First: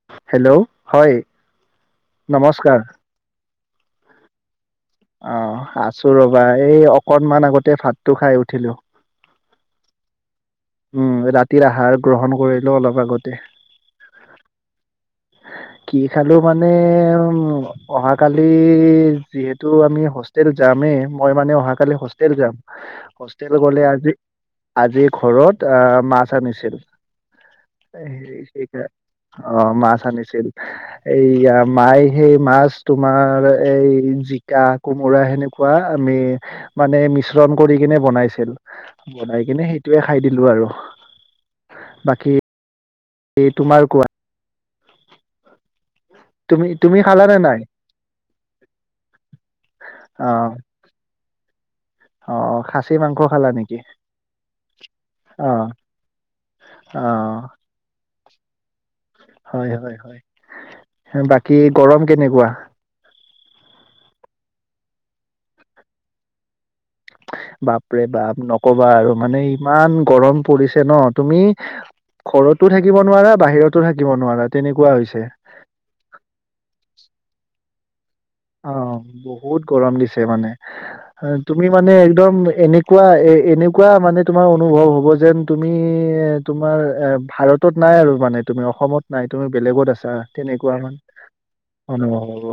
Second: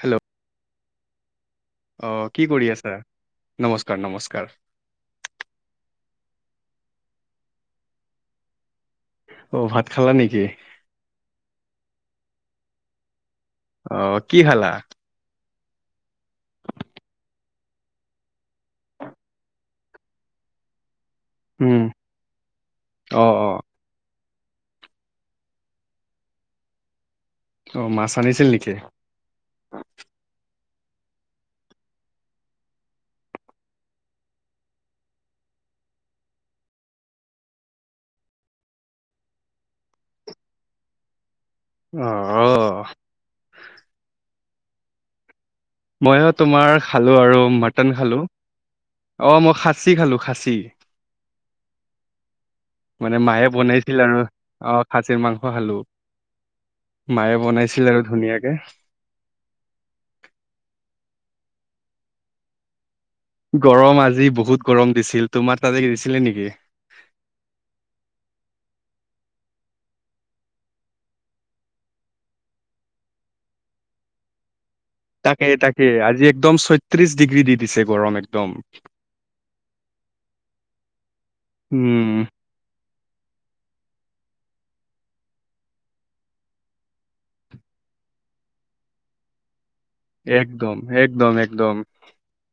Hello অহ কি কৰি নমস্কাৰ আছা নমস্কাৰ নমস্কাৰ কৰ অ আছো ৰবা এই অকনমান আগতে ভাতটো খাই উঠিলো অ ভাত খালা নেকি! উম ৰাতিৰ আহাৰ গ্ৰহণ কৰিলেো অলপ আগতে অহ কি খালা। কি খালো মানে উ অহাকালি যিহেতু আমি হোষ্টেল যামেই মই মানে অহা উম কালি হোষ্টেল যাম অ অ হোষ্টেল গলে আজি আজি ঘৰত আহ মাছ আনিছিল অ মাছ আনিছিল নেকি? অ মাছ এইয়া ম সেই মাছ তোমাৰ এই জিকা কোমোৰা সেনেকোৱা আমি মানে মিশ্ৰণ কৰি কিনে বনাইছিল বনাই কিনে সেইটোয়ে খাই দিলো আৰু অ অ এই তোমাৰ কোৱা মইয়ো তুমি তোমাৰ তুমি খালো খালানে আৰু নাই মাটন খালো অহ, মই খাচী খালো অ খাচী। অ খাচী মাংস মানে মায়ে খালা নেকি বনাইছিল আৰু অহ খাচী অ মাংস খালো। অ মায়ে বনাইছিল আৰু ধুনীয়াকে। হয়', - হয়', -হয়', বাকী গৰম কেনেকুৱা? গৰম আজি বহুত গৰম দিছিল তোমাৰ তাতে দিছিলে নেকি? বাপৰে বাপ নকবা আৰু মানে ইমান গৰম পৰিছে ন তুমি ঘৰতো থাকিব নোৱাৰা বাহিৰতো থাকিব নোৱাৰা। তেনেকুৱা হৈছে তাকে- তাকে আজি একদম ছয়ত্ৰিশ ডিগ্ৰী দি দিছে গৰমে। অহ, বহুত গৰম দিছে মানে। হা, তুমি মানে উম একদম এনে একোৱা এ এনেকুৱা মানে তোমাৰ অনুভৱ হ'ব যেন তুমি এ তোমাৰ এ ভাৰতত ন নাই আৰু মানে তুমি অসমত নাই তুমি বেলেগত আছা তেনেকুৱা একদম মান একদম একদম অনুভৱ হব।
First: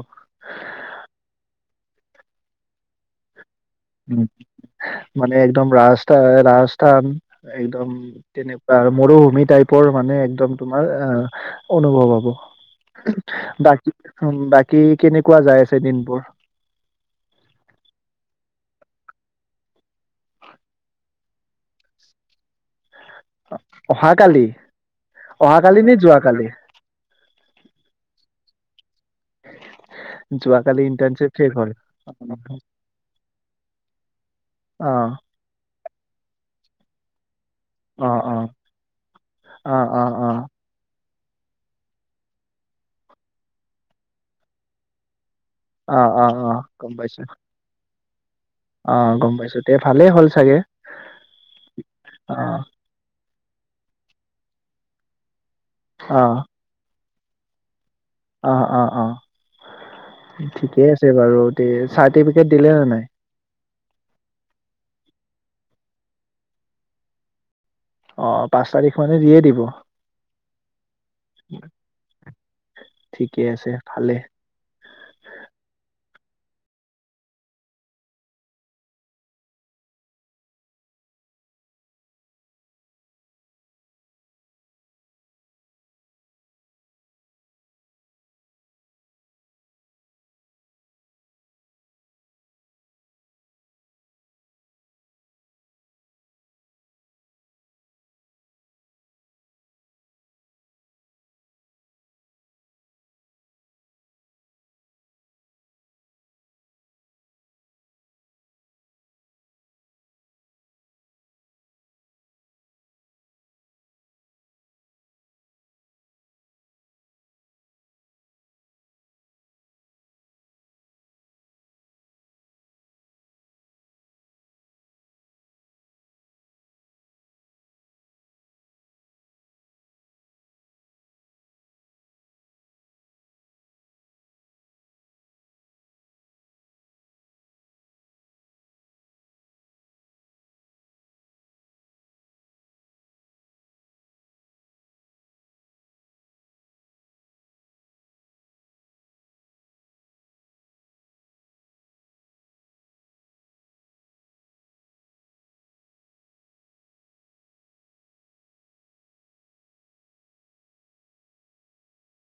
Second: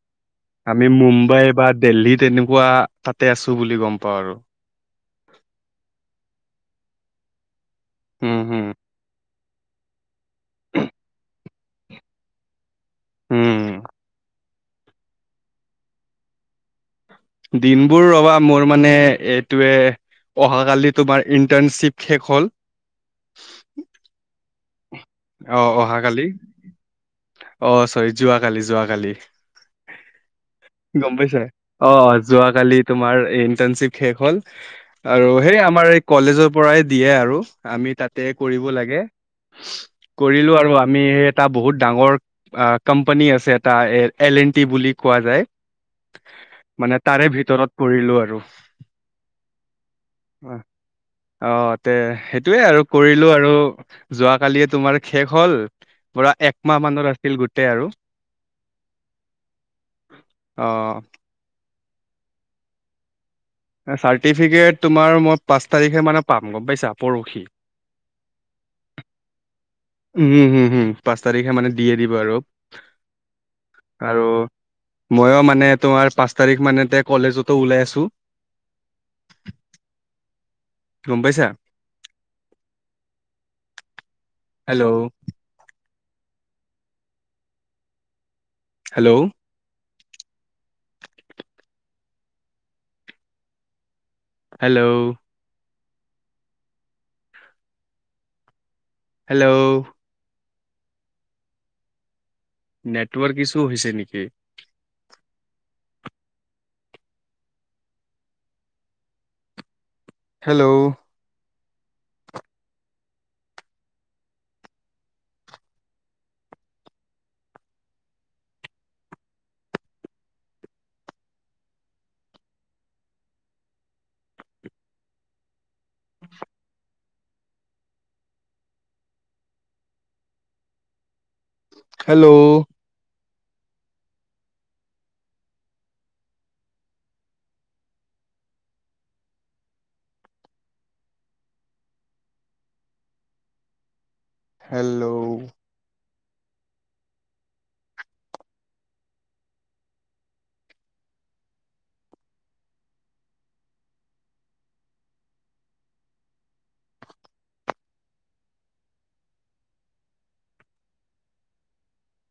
আমি মুম্বাই বা দিল্লী তেনেকুৱা তাতে আছো। বুলি গম পাওঁ উম, আৰু। মানে একদম ৰাস্তা- ৰাস্ত টান একদম উম, হুম, তেনেকুৱা আৰু মৰুভূমি টাইপৰ মানে একদম তোমাৰ আহ অনুভৱ হ'ব উম। বাকী- বাকী কি কেনেকুৱা যাই আছে দিনবোৰ? দিনবোৰ ৰবা মোৰ মানে এইটোৱে অহাকালি তোমাৰ ইণ্টাৰ্ণশ্বিপ শেষ হ'ল। অহাকালি -অহাকালি নে যোৱাকালি? অহ, চৰি যোৱা কালি -যোৱা কালি। যোৱা কালি গম পাইছে অ', যোৱা কালি তোমাৰ ইণ্টানৰ্শ্বিপ শেষ হ'ল অ আৰু সেই আমাৰ এই কলেজৰ পৰাই দিয়ে আৰু। আমি অ অ তাতে কৰিব লাগে অ অ অ কৰিলো আৰু আমি সেই এটা বহুত ডাঙৰ আ, কোম্পানী আছে এটা এ এল এন টি বুলি কোৱা যায়। অ', - অ', -অ', গম পাইছো। কৰিলোঁ আৰু। অ গম পাইছো তে ভালেই হ'ল চাগে অ অ তে অ সেইটোয়ে আৰু কৰিলো আৰু আৰু যোৱা কালিয়ে তোমাৰ শেষ হল পুৰা একমাহ মানৰ আছিল গোটেই আৰু অহ', - অহ', - অহ', অ ঠিকেই আছে বাৰু তে। চাৰ্টিফিকেট দিলে হয় নাই চাৰ্টিফিকেট তোমাৰ মই পাঁচ তাৰিখে মানে পাম গম পাইছা পৰখি। অহ, পাঁচ তাৰিখ মানে দিয়ে দিব। উম, হম- হম পাঁচ তাৰিখে মানে দিয়ে দিব আৰু। ঠিকে আছে ভালে আৰু মইয় মানে তোমাৰ পাঁচ তাৰিখ মানে তে কলেজতো ওলাই আছো। গম পাইছা hello, hello, hello, hello, network issue হৈছে নেকি? Hello, hello, hello,